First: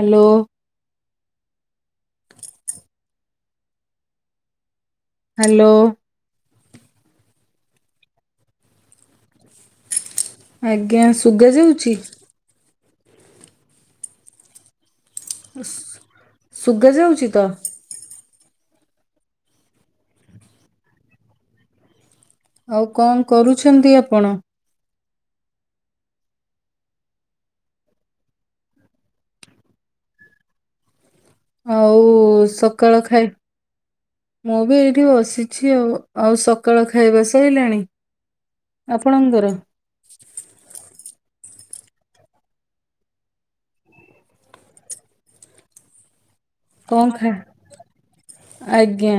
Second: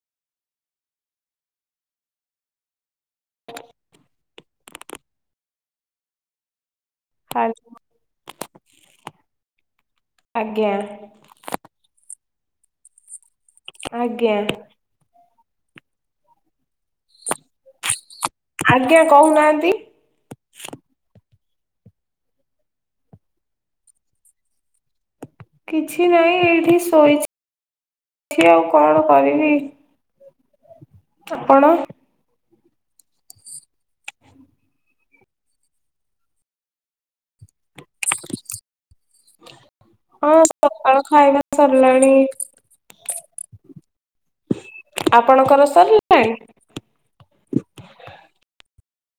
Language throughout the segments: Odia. ହାଲୋ। ହାଲୋ। [inaudible] ଆଜ୍ଞା ଶୁଗା ଯାଉଚି। ଆଜ୍ଞା। ଶୁ ସୁଗା ଯାଉଛି ତ। ଆଜ୍ଞା କହୁନାହାନ୍ତି। ଆଉ କଣ କରୁଛନ୍ତି ଆପଣ। କିଛି ନାହିଁ ଏଇଠି ଶୋଇ ଛି ଆଉ କଣ କରିବି। ଆପଣ। କଳ ଖାଇ ମୁଁ ବି ଏଇଠି ବସିଚି ଆଉ ଆଉ ସକାଳ ଖାଇବା ସଇଲାଣି। ଆପଣଙ୍କର। ହଁ ସକାଳ ଖାଇବା ସରିଲାଣି। ଆପଣଙ୍କର ସରିଲଣି। କଣ ଖା ଆଜ୍ଞା।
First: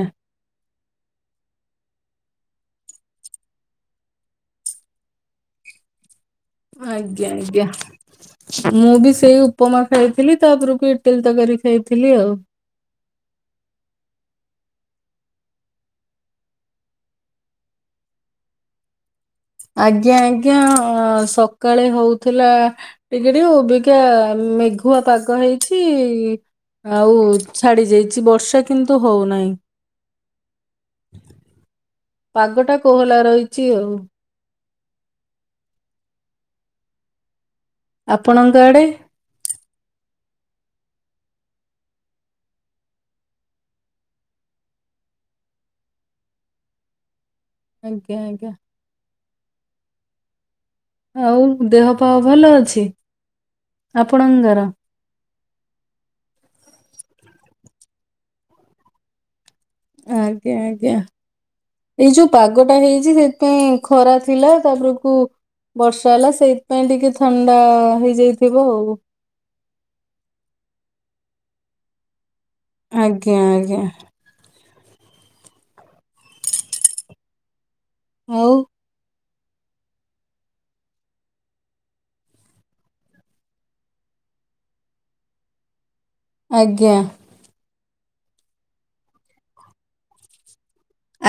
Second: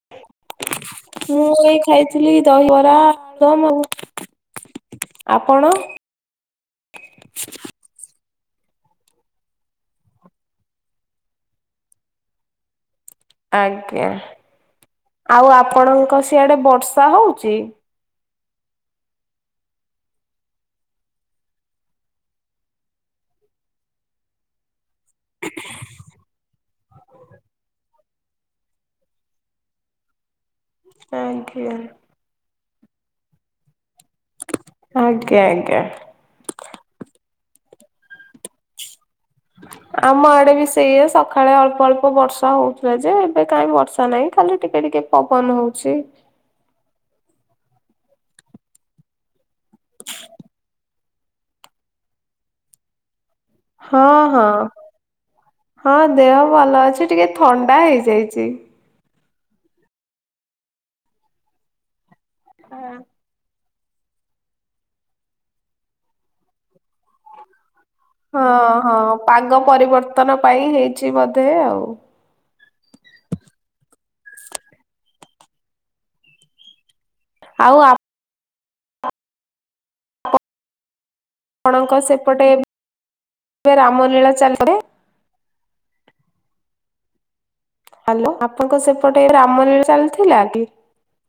ମୁଁ ଏଇ ଖାଇଥିଲି ଦହିବରା ଆଳୁ ଦମ୍ ଏମିତି ଆପଣ। ଆଜ୍ଞା ଆଜ୍ଞା। ମୁଁ ବି ସେଇ ଉପମା ଖାଇଥିଲି ତାପରକୁ ଇଟଲୀ ତକାରୀ ଖାଇଥିଲି ଆଉ। ଆଜ୍ଞା ଆଉ ଆପଣଙ୍କ ସିଆଡେ ବର୍ଷା ହଉଚି। ଆଜ୍ଞା ଆଜ୍ଞା ସକାଳେ ହଉଥିଲା ଟିକେ ଟିକେ ଓବିକା ମେଘୁଆ ପାଗ ହେଇଚି ଆଉ ଛାଡି ଯାଇଚି ବର୍ଷା କିନ୍ତୁ ହଉନାହିଁ। ଆ ଜ୍ଞା। ପାଗଟା କୋହଲା ରହିଚି ଆଉ। ଆଜ୍ଞା ଆଜ୍ଞା। ଆପଣଙ୍କ ଆଡେ। ଆମ ଆଡେ ବି ସେଇଆ ସକାଳେ ଅଳ୍ପ ଅଳ୍ପ ବର୍ଷା ହଉଥିଲା ଯେ ଏବେ କାହିଁ ବର୍ଷା ନାହିଁ ଖାଲି ଟିକେ ଟିକେ ପବନ ହଉଚି। ଆଜ୍ଞା ଆଜ୍ଞା। ଆଉ ଦେହ ପା ଭଲ ଅଛି। ହଁ ହଁ ଆପଣଙ୍କର ହଁ ଦେହ ଭଲ ଅଛି ଟିକେ ଥଣ୍ଡା ହେଇଯାଇଚି। ଆଜ୍ଞା ଆଜ୍ଞା ଏଇ ଯୋଉ ପାଗଟା ହେଇଛି ସେଥିପାଇଁ ଖରା ଥିଲା ତାପରକୁ ବର୍ଷା ହେଲା ସେଇଥିପାଇଁ ଟିକେ ଥଣ୍ଡା ହେଇ ଯାଇଥିବ ହଁ ହଁ ଆଉ। ପାଗ ପରିବର୍ତ୍ତନ ପାଇଁ ହେଇଛି ବୋଧେ ଆଉ। ଆଜ୍ଞା ଆଜ୍ଞା। ଆଉ ଆ ଆଉ ଆପଣଙ୍କ ସେପଟେ ରାମ ଲୀଳା ଚାଲେ। ଆଜ୍ଞା। ହାଲୋ ଆପଣଙ୍କ ସେପଟେ ଏ ରାମଲୀଳା ଚାଲିଥିଲା କି?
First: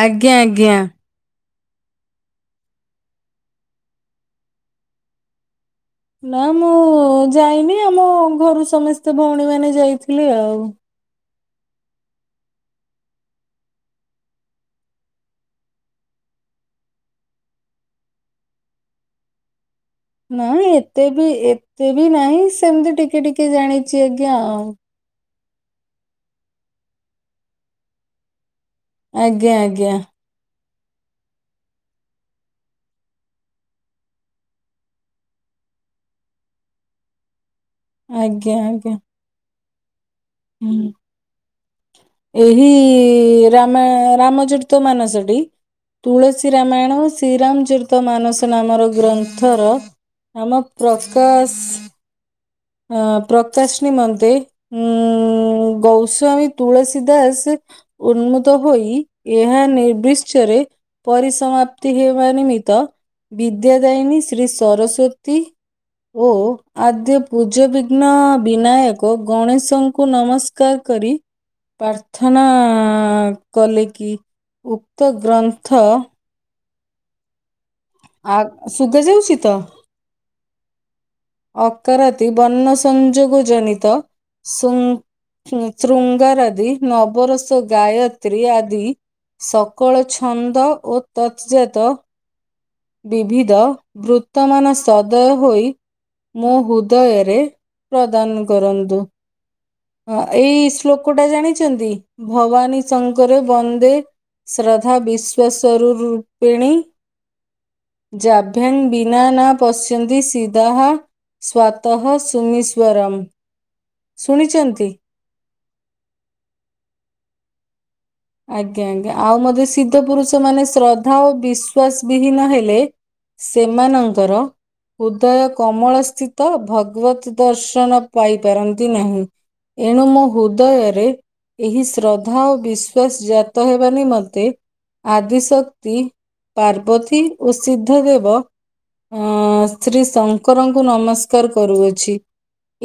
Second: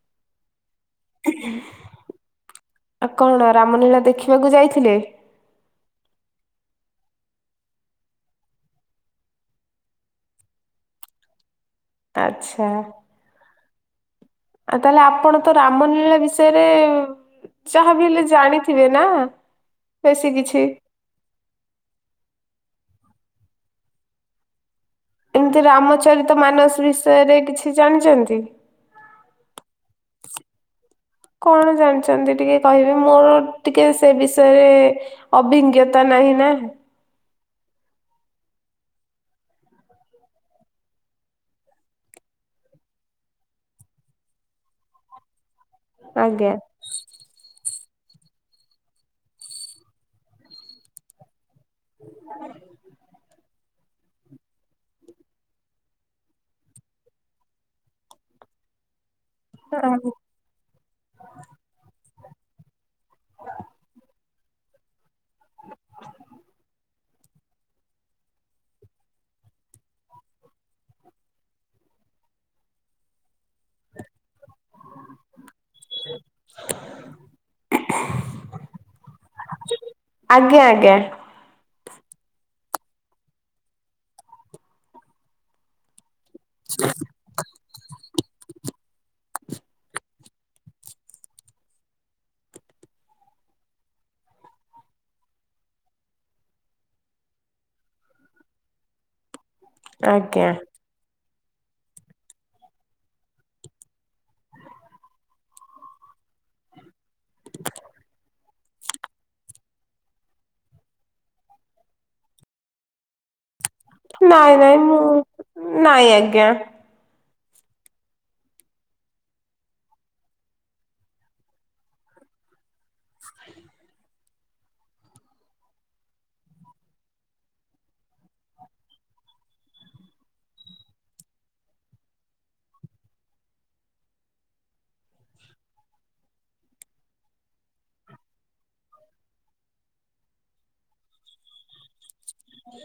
ଆଜ୍ଞା ଆଜ୍ଞା। ଆଉ କଣ ରାମଲୀଳା ଦେଖିବାକୁ ଯାଇଥିଲେ? ନା ମୁଁ ଯାଇନି ଆମ ଘରୁ ସମସ୍ତେ ଭୋଉଣୀ ମାନେ ଯାଇଥିଲେ ଆଉ। ଆଚ୍ଛା। ଆଉ ତାହେଲେ ଆପଣ ତ ରାମ ଲୀଳା ବିଷୟରେ ଯାହାବି ହେଲେ ଜାଣିଥିବେ ନା। ବେଶୀ କିଛି। ନାଁଇ ଏତେ ବି ଏତେ ବି ନାହିଁ ସେମିତି ଟିକେ ଟିକେ ଜାଣିଚି ଆଜ୍ଞା ଆଉ। ଏମିତି ରାମଚରିତ ମାନସ ବିଷୟରେ କିଛି ଜାଣିଚନ୍ତି? ଆଜ୍ଞା ଆଜ୍ଞା। କଣ ଜାଣିଚନ୍ତି ଟିକେ କହିବେ ମୋର ଟିକେ ସେ ବିଷୟରେ ଅଭିଜ୍ଞତା ନାହିଁ ନା। ଆଜ୍ଞା ଆଜ୍ଞା। ହୁଁ। ଏହି ରାମାୟ ରାମଚରିତ ମାନସଟି ଆଜ୍ଞା ତୁଳସୀ ରାମାୟଣ ଶ୍ରୀରାମଚରିତ ମାନସ ନାମର ଗ୍ରନ୍ଥର ଆମ ପ୍ରକାଶ ଆଁ ପ୍ରକାଶ ନିମନ୍ତେ ଉଁ ଗୋସ୍ୱାମୀ ତୁଳସୀ ଦାସେ ଉନ୍ମୁତ ହୋଇ ଏହା ନିର୍ବିଶ୍ଚରେ ପରିସମାପ୍ତି ହେବା ନିମିତ୍ତ ବିଦ୍ୟା ଦାୟିନୀ ଶ୍ରୀ ସରସ୍ଵତୀ ଓ ଆଦ୍ୟ ପୂଜ୍ୟ ବିିଘ୍ନ ବିନାୟକ ଗଣେଶଙ୍କୁ ନମସ୍କାର୍ କରି। ପ୍ରାର୍ଥନା କଲେ କିି ଉକ୍ତ ଗ୍ରନ୍ଥ [unintelligible] ଆକ୍ ଶୁବାଯାଉଚି ତ? ଆଜ୍ଞା ଆଜ୍ଞା। ଅକାରତି ବର୍ଣ୍ଣ ସଂଯୋଗ ଜନିତ ସୁନ୍ ଶୃଙ୍ଗାର ଆଦି ନବରସ ଗାୟ ତ୍ରୀ ଆଦି ସକଳ ଛନ୍ଦ ଓ ତତ୍ ଜାତ ବିବିଧ ବୃତ୍ତମାନ ସଦୟ ହୋଇ ମୋ ହୁଦୟରେ ପ୍ରଦାନ୍ କରନ୍ତୁ। ହଁ ଆଜ୍ଞା ଏଇ ଶ୍ଳୋକ ଟା ଜାଣିଚନ୍ତି? ଭବାନୀ ଶଙ୍କର ବନ୍ଦେ ଶ୍ରଦ୍ଧା ବିଶ୍ୱାସୋରୁ ରୂପେଣୀ [unintelligible] ଜାଭ୍ୟାମ୍ ବିନାନା ପଶ୍ୟନ୍ତି ସିଦା ହାଃ ସ୍ୱାଦଃ ସୁମିଶ୍ୱରାମ୍। ଶୁଣି ଚନ୍ତି? [inaudible] ନାଇଁ ଆଜ୍ଞା। ଆଜ୍ଞା ଆଜ୍ଞା ଆଉ ମଧ୍ୟ ସିଦ୍ଧ ପୁରୁଷମାନେ ଶ୍ରଦ୍ଧା ଓ ବିଶ୍ୱାସ ବିହୀନ ହେଲେ ସେମାନଙ୍କର ଉଦୟ କମଳ ସ୍ଥିତ ଭଗବତ୍ ଦର୍ଶନ ପାଇ ପାରନ୍ତି ନାହିଁ। ଏଣୁ ମୋ ହୃଦୟରେ ଏହି ଶ୍ରଦ୍ଧା ଓ ବି ଶ୍ଵାସ ଜାତ ହେବା ନିିମନ୍ତେ ଆଦିଶକ୍ତି ପାର୍ବତୀ ଓ ସିଦ୍ଧ ଦେବ ଅଁ ଶ୍ରୀ ଶଙ୍କରଙ୍କୁ ନମସ୍କାର୍ କରୁଅଛି।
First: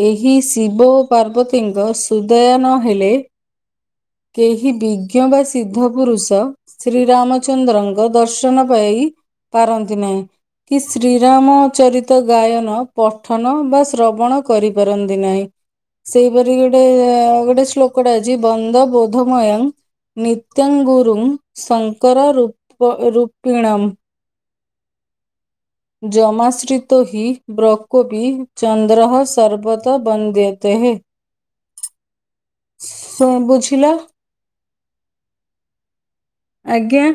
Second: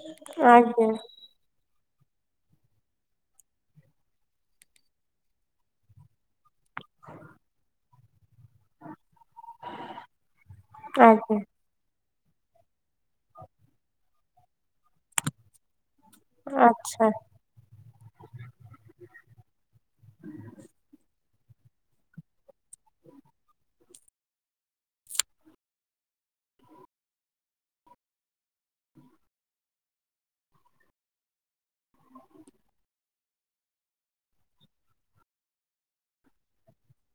ଏହି ଶିବ ଆଜ୍ଞା ଓ ପାର୍ବତୀ ଙ୍କ ସୁଦୟ ନ ହେଲେ କେହି ବି ବିଜ୍ଞ ବା ସିଦ୍ଧ ପୁରୁଷ ଶ୍ରୀରାମଚନ୍ଦ୍ରଙ୍କ ଦର୍ଶନ ପାଇ ପାରନ୍ତି ନାହିଁ କି ଆଜ୍ଞା ଶ୍ରୀରାମ ଚରି ତ ଗାୟନ, ପଠନ ବା ଶ୍ରବଣ କରିପାରନ୍ତି ନାହିଁ। ସେଇପରି ଗୋଟେ ଆଚ୍ଛା ଗୋଟେ ଶ୍ଳୋକଟେ ଅଛି ବନ୍ଦ ବୋଧମୟଙ୍ଗ ନିିତ୍ୟ ଗୁରୁମ୍ ଶଙ୍କରପ୍ ରୂପ ରୂପିଣମ୍। ଯମାଶ୍ରିିତ ହିଃ ବ୍ରକୋପି ଚନ୍ଦ୍ରଃ ସର୍ବତ ବନ୍ଦ୍ୟତେହେଃ। ଶ ବୁଝିଲ? ଆଜ୍ଞା।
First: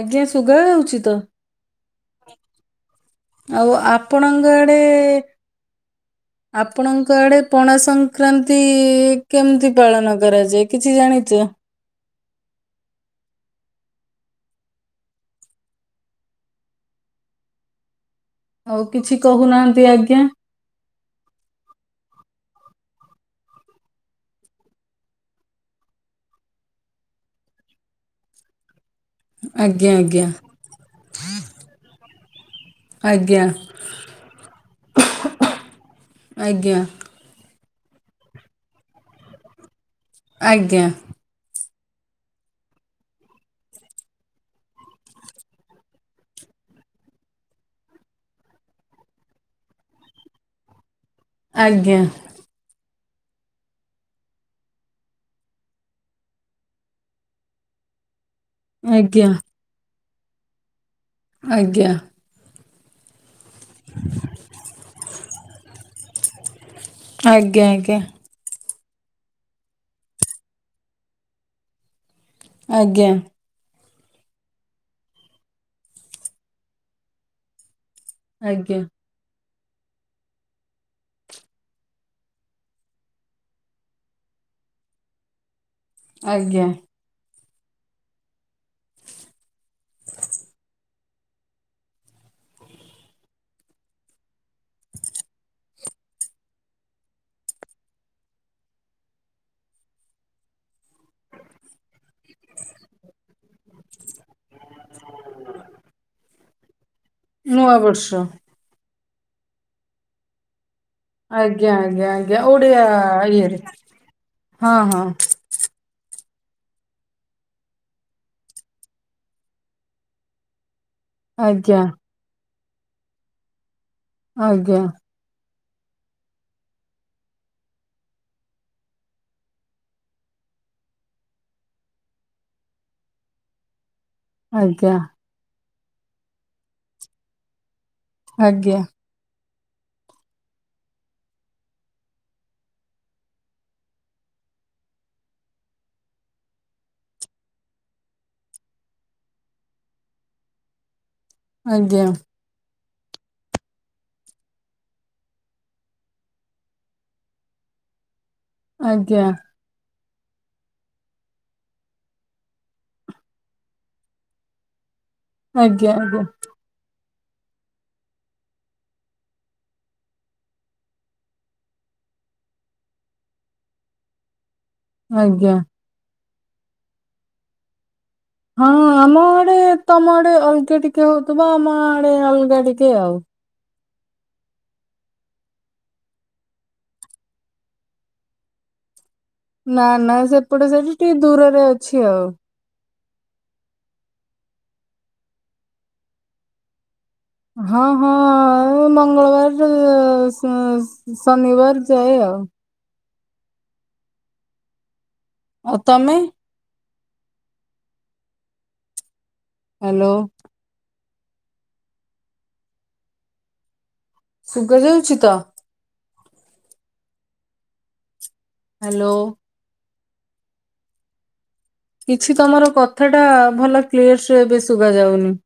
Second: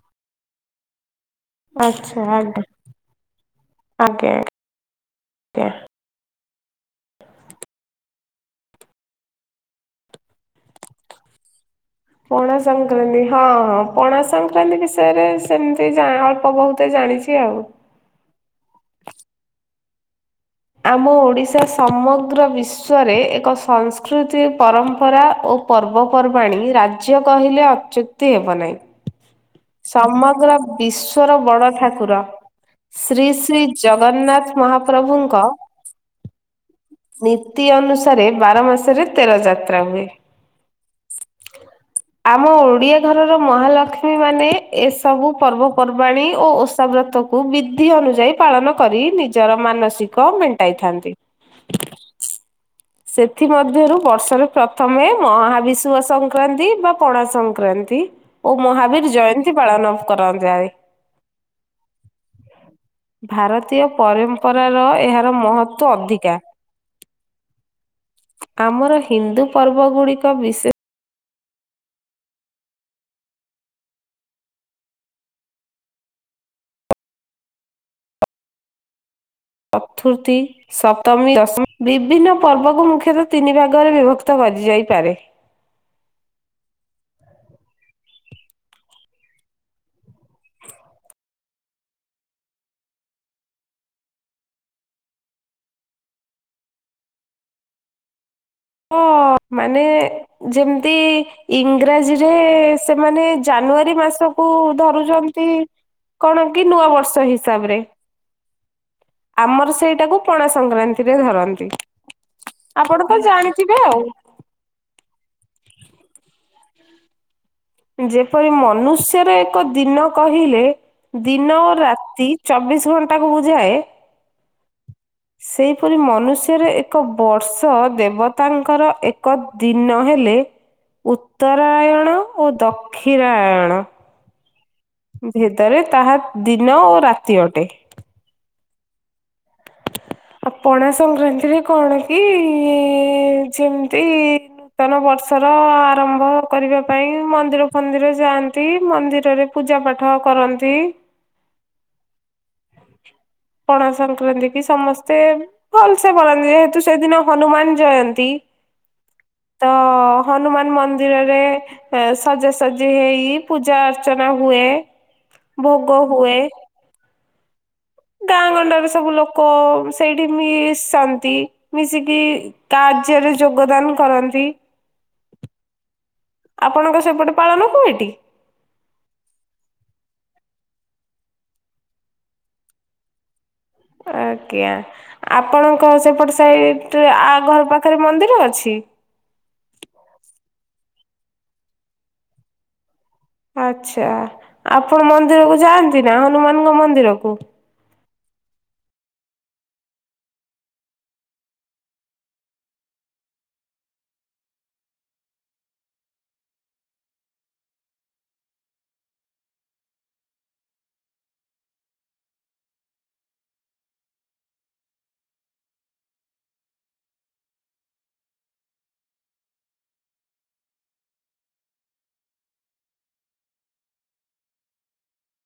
ଆଜ୍ଞା ଶୁବା ଯାଉଚି ତ? ଆଚ୍ଛା ଆଜ୍ଞା ଆଉ ଆଜ୍ଞା ଆପଣଙ୍କ ଆଡେ ଆଜ୍ଞା ଆପଣଙ୍କ ଆଡ଼େ ପଣା ସଂକ୍ରାନ୍ତି କେମିତି ପାଳନ କରାଯାଏ କିଛି ଜାଣିଚ? ପଣା ସଂକ୍ରାନ୍ତି ହଁଁ ହଁ ପଣା ସଂକ୍ରାନ୍ତି ବିଷୟରେ ସେମିତି ଅଳ୍ପ ବହୁତେ ଜାଣିଛି। [unintelligible] ଆଉ କିଛି କହୁନାହାନ୍ତି ଆଜ୍ଞା? ଆମ ଓଡ଼ିଶା ସମଗ୍ର ବିଶ୍ଵରେ ଏକ ସଂସ୍କୃତି ପରମ୍ପରା ଓ ପର୍ବପର୍ବାଣି ରାଜ୍ୟ କହିଲେ ଅଚ୍ୟୁକ୍ତି ହେବ ନାହିଁ। ଆଜ୍ଞା ସମଗ୍ର ବିଶ୍ଵର ବଡ଼ ଠାକୁର ଶ୍ରୀ ଆଜ୍ଞା ଶ୍ରୀ ଜଗନ୍ନାଥ ମହାପ୍ରଭୁଙ୍କ ଆଜ୍ଞା। ନୀତି ଅନୁସାରେ ବାର ମାସରେ ତେର ଯାତ୍ରା ହୁଏ। ଆଜ୍ଞା। ଆମ ଓଡ଼ିଆ ଘରର ମହାଲକ୍ଷ୍ମୀ ମାନେ ଏସବୁ ପର୍ବପର୍ବାଣୀ ଓ ଓଷା ବ୍ରତ କୁ ବିଧି ଅନୁଯାୟୀ ପାଳନ କରି ନିଜର ମାନସିକ ମେଣ୍ଟାଇଥାନ୍ତି। ଆଜ୍ଞା। ସେଥିମଧ୍ୟରୁ ବର୍ଷରେ ପ୍ରଥମେ ମହାବିଷୁବ ସଂକ୍ରାନ୍ତି ବା ପଣାସଂକ୍ରାନ୍ତି ଓ ମହାବୀର ଜୟନ୍ତୀ ପାଳନ କରାଯାଏ। ଆଜ୍ଞା। ଭାରତୀୟ ପରମ୍ପରାର ଏହାର ମହତ୍ତ୍ଵ ଅଧିକା। ଆଜ୍ଞା ଆଜ୍ଞା। ଆମର ହିନ୍ଦୁ ପର୍ବଗୁଡିକ ବିଶେ ଆଜ୍ଞା। ଆଜ୍ଞା। ପତୁର୍ଥୀ ସପ୍ତମୀ ଦଶମୀ ବିଭିନ୍ନ ପର୍ବକୁ ମୁଖ୍ୟତଃ ତିନି ଭାଗରେ ବିଭକ୍ତ କରାଯାଇପାରେ। ଆଜ୍ଞା। ହ ମାନେ ଯେମତି ଇଂରାଜୀରେ ସେମାନେ ଜାନୁଆରୀ ମାସକୁ ଧରୁଛନ୍ତି କଣ କି ନୂଆ ବର୍ଷ ନୂଆ ହିସାବରେ ବର୍ଷ ଆମର ସେଇଟାକୁ ପଣାସଂକ୍ରାନ୍ତିରେ ଧରନ୍ତି ଆଜ୍ଞା ଆଜ୍ଞା ଆଜ୍ଞା ଓଡିଆ ଆପଣ ତ ଜାଣି ଇଏରେ ଥିବେ ଆଉ। ହଁ ହଁ। ଯେପରି ମନୁଷ୍ୟରେ ଏକ ଦିନ କହିଲେ ଦିନ ଓ ଆଜ୍ଞା ରାତି ଚବିଶ ଘଣ୍ଟାକୁ ବୁଝାଏ। ଆଜ୍ଞା। ସେଇପରି ମନୁଷ୍ୟରେ ଏକ ବର୍ଷ ଦେବତାଙ୍କର ଏକ ଦିନ ହେଲେ ଉତ୍ତରାୟଣ ଓ ଦକ୍ଷିଣାୟଣ ଆଜ୍ଞା। ଭେଦରେ ତାହା ଦିନ ଓ ରାତି ଅଟେ। ଆଜ୍ଞା। ଆ ପଣାସଂକ୍ରାନ୍ତିରେ କଣ କି ଯେମତି ନୂତନବର୍ଷର ଆରମ୍ଭ କରିବା ପାଇଁ ମନ୍ଦିର ଫନ୍ଦିର ଯାଆନ୍ତି ମନ୍ଦିରରେ ପୂଜାପାଠ କରନ୍ତି। ଆଜ୍ଞା। ପଣାସଂକ୍ରାନ୍ତି କି ସମସ୍ତେ ଭଲସେ ପାଳନ୍ତି ଯେହେତୁ ସେଦିନ ହନୁମାନ ଜୟନ୍ତୀ ଆଜ୍ଞା। ତ ହନୁମାନ ମନ୍ଦିରରେ ହେ ସଜାସଜି ହେଇ ପୂଜା ଅର୍ଚ୍ଚନା ହୁଏ ଆଜ୍ଞା ଭୋଗ ହୁଏ ଗାଁ ଗଣ୍ଡାରୁ ସବୁ ଲୋକ ସେଇଠି ମିଶନ୍ତି ମିଶିକି କାର୍ଯ୍ୟରେ ଯୋଗଦାନ କରନ୍ତି ଆଜ୍ଞା। ଆପଣଙ୍କ ସେପଟେ ପାଳନ ହୁଏ ଟି? ହଁ ଆମ ଆଡେ ତମ ଆଡେ ଅଲଗା ଟିକେ ହଉଥିବ ଆମ ଆଡେ ଅଲଗା ଟିକେ ଆଉ। ଆଜ୍ଞା ଆପଣଙ୍କ ସେପଟେ ସାଇଟରେ ଆ ଘର ପାଖରେ ମନ୍ଦିର ଅଛି? ନା ନା ସେପଟେ ସାଇଟ୍ ଟିକେ ଦୂରରେ ଅଛି ଆଉ। ଆଚ୍ଛା ଆପଣ ମନ୍ଦିରକୁ ଯାଆନ୍ତି ନା ହନୁମାନଙ୍କ ମନ୍ଦିରକୁ? ହଁ ହଁ ମଙ୍ଗଳବାର ଶନିବାର ଯାଏ ଆଉ। ଆଉ ତମେ? ହାଲୋ। ଶୁବାଯାଉଛି ତ ହାଲୋ। କିଛି ତମର କଥାଟା ଭଲ କ୍ଲିୟରସେ ଏବେ ଶୁବା ଯାଉନି।